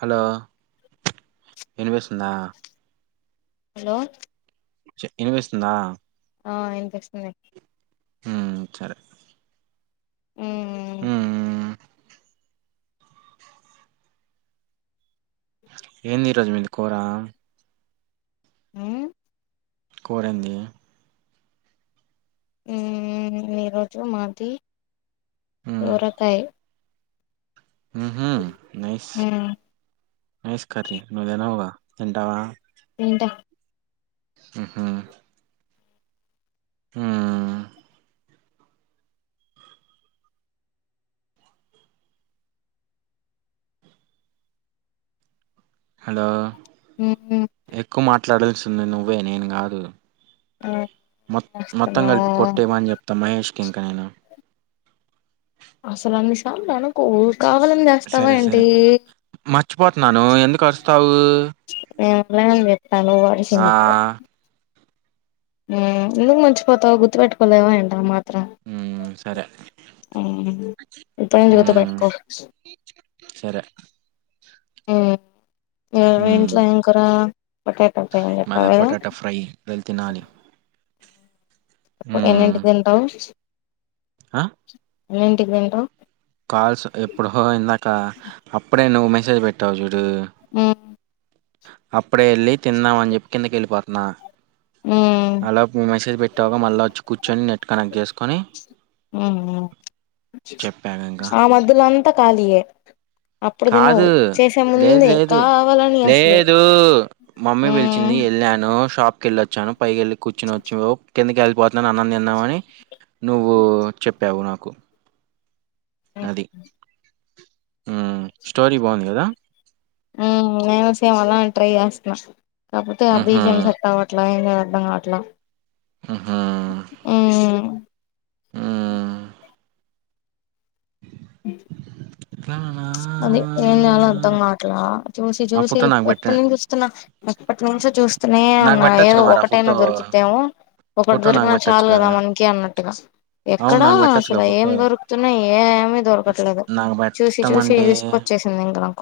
Hello ఇనిపిస్తుందా hello చె ఇనివస్తుందా ఆ ఇన్పిస్తుంది ఊమ్ సరే ఊ ఊఊ ఏంది ఈరోజు మీది కూరా ఊ కూరేందీ ఊ ఈరోజు మాది ఉమ్ సోరకాయి ఉహూ నైస్ మ్మ్ నైస్ కర్రీ నువ్వు దినవుగా తింటావా ఎంత ఉహూ ఊ హలో ఊ ఉ ట్లాడాల్సింది నువ్వే నేను గాదు ఏం మొ మొత్తం కలిపి చేస్తున్నావ్ కొట్టేయమని చెప్తా మహేష్ కి ఇంక నేను అసలు అన్ని సార్లు అనకూ ఊ సరే సరే మర్చిపోతున్నాను ఎందుకు అరుస్తావూ ఏమనిలే తను వాడేసిండు ఇప్పుడు ఊ ఎందుకు మర్చిపోతావ్ గుర్తు పెట్టుకోలేవా ఏంటి ఆ మాత్రం ఉ సరే ఊ ఇప్పుడే జోత ఉమ్ పట్కో సరే ఊ ఊ మీఇంట్లా ఎం కూర? పొటాటో ఫ్రై అని మాద చెప్పావు కదా పొటాటో ఫ్రై వెళి తినాలి. ఇప్పుడు హ్మ్ ఎన్నంటికి తింటావ్? ఆ ఏంటికి తింటావ్ కాల్స్ ఎప్పుడోయింనాక అప్పుడే నువ్వు మెసేజ్ పెట్టవ చుడు ఆ అప్పుడే ఎల్లి తిన్నాం అని చెప్పి కిందకి వెళ్ళొపోతంది. నా మ్మ్ అలోపు మెసేజ్ పెట్టావుగా మళ్ల వచ్చి కూర్చొని, నెట్ కనెక్ట్ చేసుకొని మ్మ్ చెప్పాగా ఇంకా ఆ మధ్యలో అంతా ఖాళీయే అప్పుడు తినవు కాదు చేసే లేదు ముందే లేదు కావాలని అసలు లేదు మమ్మీ పిలిచింది మ్మ్ వెళ్ళాను షాప్ కెళ్ళొచ్చాను పైకెళ్ళి కూర్చనవచ్చు కిందకెళ్ళిపోత్ నేను అన్నం తిన్నావని నువ్వు చెప్పావు నాకు కు మ్ ఊమ్ స్టోరీ బాగుంది కదా ఊమ్ నేనుసేమాలనేట్రై చేస్తన కాకపోతే ఆ ఊహూ బీజం సెట్టవట్లా ఎం ఏం అర్థం గావాట్ల ఊహూ ఉమ్ హ్మ్ ఉమ్ అట్లానా అర్థం కావట్లా చూసి ఆ చూసి ఫోటో నాకు పెట్ట ఎప్పటి నుంచి చుస్తున్నా ఎప్పటి నుంచో చూస్తనే నాకు ఉన్నా ఏదో పెట్టొచ్చుగా మరి ఆ ఒకటైనా ఫోటో దొరికుద్దేమో ఒకటి ఫోటో నాకు దొరికినా చాలు పెట్టొచ్చుగా గదా మనకి అన్నట్టుగా అవును ఎక్కడ నాకు పెట్టొచ్చుగా అసలు ఏం ఫోటో దొరుకుతున్నాయ్. ఏమి దొరకట్లేదు నాకు చూసి చూసి పెట్టమంటే తీసుకొచ్చేసింది ఇం దామ్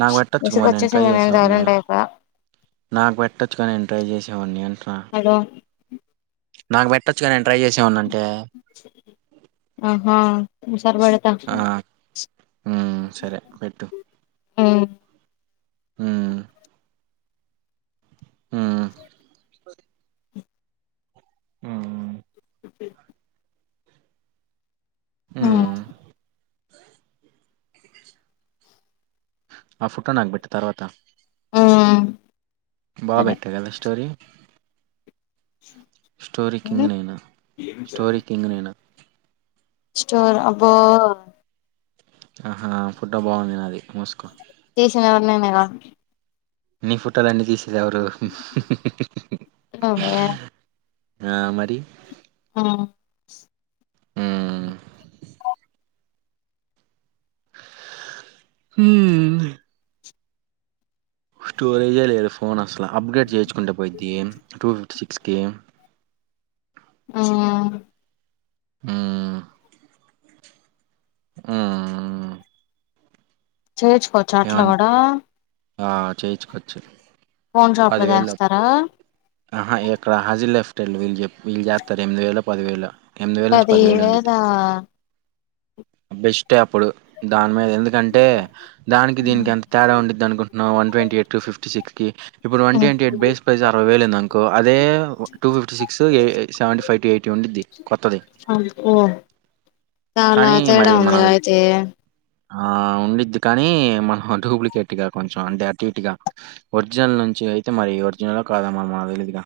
నాకు పెట్టొచ్చుగా మరి నేను ట్రై చేసేవాడిని, సైలెంట్ అయిపోయా నాకు పెట్టచ్చుగా నేను ట్రై చేసేవాడిని అంటు హలో నాకు పెట్టచ్చుగ నేన్ ట్రై చేసేవాడ్ని అంటే ఆహా ఈసారి పెడతా ఆ ఉమ్ సరే పెట్టు ఉమ్ ఉమ్ [unintelligible] ఉం ఉమ్ కే ఉమ్ మ్మ్ ఆ ఫోటో నాకుబెట్టు తర్వాత ఉమ్ బా సరే బెట్ట కదా స్టోరీ స్టోరీ ఉమ్ కింగ్ నేను స్టోరీ కింగ్ నేను స్టోరీ అబ్బో ఆహా ఫోటో బాగుంది నాది మూసుకో చేసింది ఎవరు నేనే గా నీ ఫొటోలు అన్నీ తీసి దేవరు ఉహుహుహు నువ్వే ఆ మరి ఉమ్ మ్మ్ ఉమ్ స్టోరేజ్ ఏ లేదు ఫోన్ అసలు ఇలా అప్గ్రేడ్ చేయొచ్చుకుంటే పోయిద్ది టూ ఫిఫ్టీ సిక్స్ కే ఉమ్ ఉమ్ ఉమ్ చేయిచ్చుకోవచ్చ అట్లా కూడా ఆ చేయించుకోవచ్చు ఫోన్ షాప్ లో పదివేలు చేస్తారా ఆహా ఎక్కడ హాజీ లెఫ్టెడ్ వ వీళ్ళు చేస్తారు ఎనిమిది వేల పదివేలో ఎనిమిది వేల నుంచి పది వేలా బెస్ట్ ఏ అప్పుడు దాని ఎందుకంటే దానికి దీనికి ఉమ్ ఎంత తేడా ఉండిద్ది అనుకుంటున్నా one twenty eight fifty six కి ఇప్పుడు one twenty eight base price అరవై వేలు ఉందం అదే two fifty six seventy five to eighty ఉండిద్ది కొత్తది అబ్బో చాలా కానీ మరి తేడా మన ఉంది అయితే ఆ ఉండిద్ది కానీ మనం డూప్లికేట్ గా కొంచెం అంటే అటు ఇట్గా ఒరిజినల్ నుంచి అయితే మరి ఒరిజినల్ కాదా మనం మనకి తెలిదుగా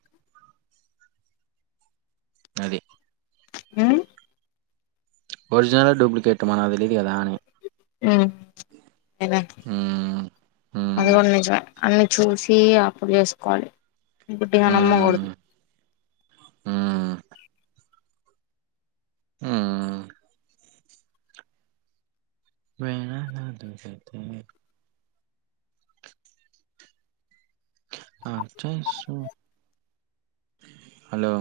అది ఉమ్ ఒరిజినలా డూప్లికేట్టు మనకి తెలియదు కదా అని ఉమ్ ఏ ప హ్మ్ అది హ్మ్ కూడా నిజమేఅన్ని చూసి అప్పు చేసుకోవాలి గుడ్డి గా న మ్మ గూ డదు ఉమ్ ఉమ్ వెేణ నా తెలిసేది ఆర్ చై సు హలో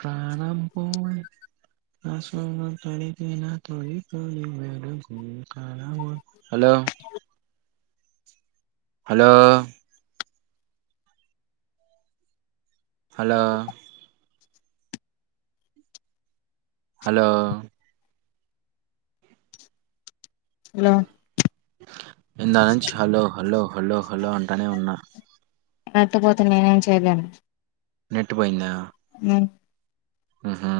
ప్రాణమ్ పోయ్ నా స్వము తడిపిన తొలి తొలి మెలుకువ కలవను hello hello hello hello hello ఇందుకనుంచి హలో హలో హలో హలో అం టా నే ఉన్నా ఇనత్త కపోతే నేనేమ్ చేయలేను నెట్ పోయిందా ఆ ఆహా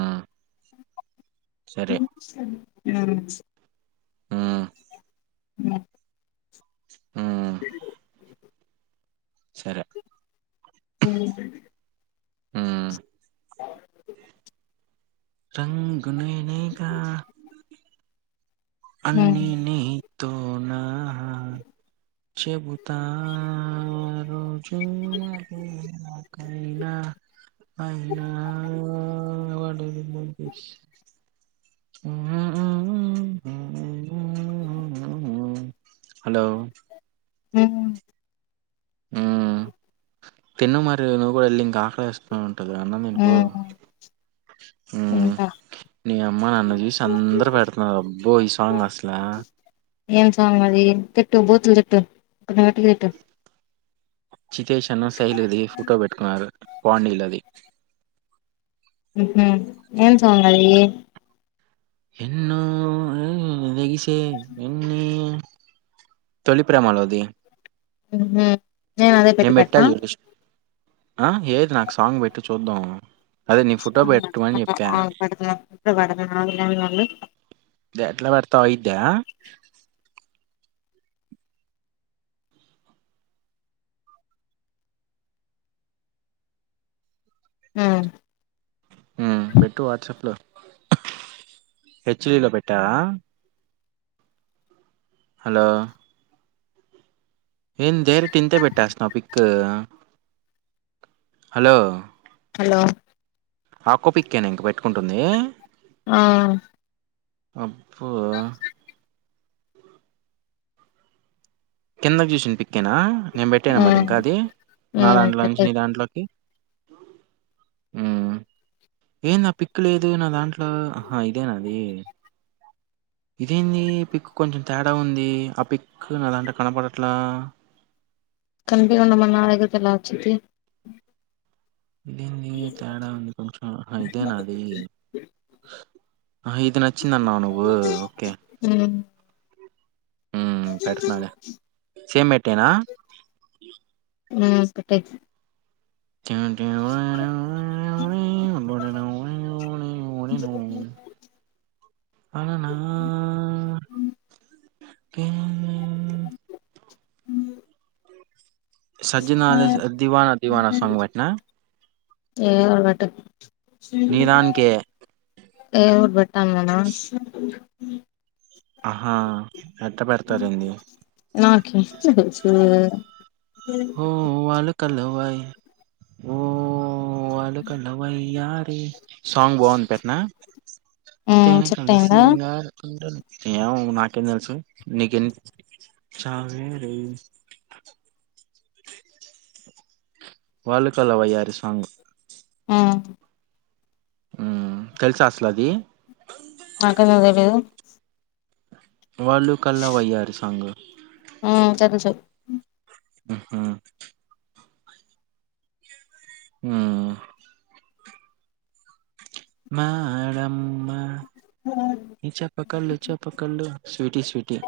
వినిపించ లే ఉమ్ ఉమ్ అ ఉమ్ అ సరే ఉమ్ ఉమ్ అఓ రంగునేనేగా హ్మ్ అన్నిని తోనా హ చెబుతా రోజు కైనా అయినా వాడు [unintelligible] [unintelligible] హలో ఉమ్ ఊమ్ తిన్ను మరి నువ్ కూడా వెళ్లి ఇంకా ఆకలి ఏస్తా వ్ గ అన్నమ్ తినుపో ఉమ్ తింటా నీ అమ్మా నన్ను చూసి అందరు పెడుతన్నరూ ఆబ్బో ఈ సాంగ్ అస్లా తులు తిట్టు [unintelligible] చితేష్ అన్న శైలుది ఫోటో పెట్టుకున్నారు పాండిలది ఊహు ఏం సంగది ఎన్నో [unintelligible] నగిసె ఎన్ని తొలిప్రేమాలోది ఊహు నేను అదేపెటి పెట్న చూడు ఆ ఏది నాకు సాంగ్ పెట్టు చూద్దాం అదే నీ ఫోటో పెట్టమని చెప్పా [unintelligible] ఇవాళ నాలుగయ్దండి దే ఎట్లా పెడతావ్ అయిద్దా ఆ పెట్టు వాట్సాప్ లో హెచ్ లీలో పెట్ట హలో ఏం దేరెక్ట్ ఇంతే పెట్టేస్తున్నావా పిక్ కదా హలో హలో ఆ ఒక్క పిక్కేనా ఇంక పెట్టుకుం ఉందీ ఆ అబ్బో కిందకి చూసింది పిక్కెనా నేను పెట్టానా మరి హ్మ్ ఇంకా అది నా హ్మ్ దాంట్లో నుంచి పెట్టేయ్ నీ దాంట్లోకి ఊ ఏం నా పిక్కు లేదు నా దాంట్లో అహా ఇదేనా అది ఇదేంది పిక్ కొంచెం తేడా ఉంది ఆ పిక్ నా దాంటా కనపడట్లా చితేప్ ఇదేంది తేడా ఉంది కొంచెం ఇదేనా అది ఆ ఇది నచ్చింద అన్నా నువ్వు ఓకే హ్మ్ ఊ పెడుతున్నాడ సేమ్ పెట్టేనా ఆ ఒకటే [unintelligible] అననా కీ ఊ సజ్జనాల దివానా దివానా సంగ్ వెట్నా ఏదోకటి పెట్టు నీ దానికే. ఏ ఊర్బట్టంగనా ఊ ఆహా! ఎట్ట పెడతారేంది? నాకి ఇట్ల దెల్సు ఒ వాళ్లు కళ్ళు వై ఓ వాళ్ళు కళ్ళ వై యారీ సాంగ్ బాగుంది పెట్నా హ్మ్ తేనే సెట్ కళ్ళ అయిందా సింగర్ [unintelligible] ఏమో నాకేం తెలుసు నీక [unintelligible] వాళ్ళు కళ్ళ వయ్యారి సాంగ్ మ్మ్ ఉ తెలుసా అసలది నాకు ఎందుకు తెలియదు వాళ్ళు కళ్ళ వయ్యారి సాంగ్ మ్మ్ [unintelligible] ఉహు మ్మ్ మేడం నీ చేప కళ్ళు చెప్ప కళ్ళు స్వీటీ స్వీటీ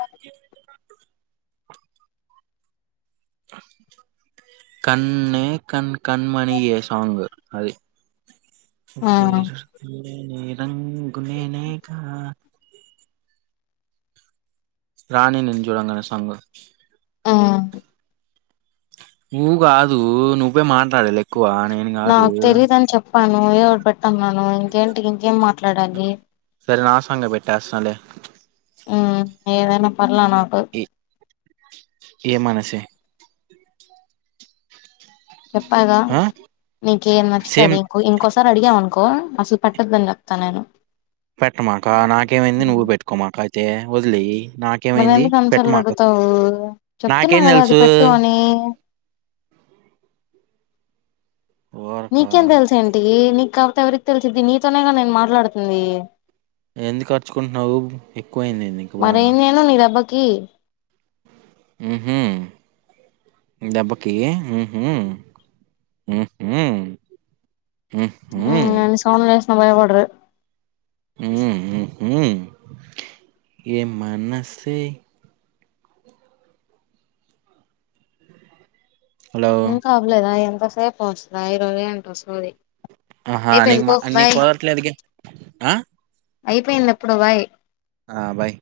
కన్నే కన్ కణమణ ఏ సాంగ్ అది ఆ [unintelligible] గునేనే గా రాణి నిన్ను చూడంగినై సాంగ్ ఆ ఊ కాదు నువ్వే మాట్లాడలే ఎక్కువా నేను కాదు [unintelligible] ఏదోకటి పెట్టున్నాను ఇంకేంటికి ఇంకేం మాట్లాడాలి సరే నా సాంగ్ గే పెట్టేస్తునలే ఏదనా ఎలా నాకు ఏం అన్న చెయ్ చెప్పాగా ఆ నీకేం సేమ్ నచ్చుతుది ఇంకో ఇంకోసారి అడిగేవ్ అను కో అసలు పట్టదు అని చెప్తా నేను పెట్టమాక నాకేమైంది నువ్వు పెట్టుకోమాక తే వదిలేయ్ మరి ఎందుకు అని సారులు అడుగుతావు చెప్తున్నా నాకేం కదా అది తెలుసు. పెట్టు అని ఊరకా నికెంత తెల్సా ఏంటి నిక్క ఎవరికి తెలిసిది నీతోనేగా నేను మాట్లాడుతుంది ఎందుకు అర్చుకుంటున్నావు ఎక్కువయింది నీకు బాగా కి ఉహు దబ్బకి ఉహు ఉహు ఉం గన్ని సౌండ్లు చేస్ సమయ పడరే ఉం ఉమ్మ్ ఉమ్ ఏ మన స్సే హలో ఇంకా అవ్లే దా అ య సే పోచ్చిన ఈరోజేంటో సోది అ హా నీ మ నీ కోదట్లేందుకె అ అయిపోయింది ఎప్పుడో బాయ్ అ బాయ్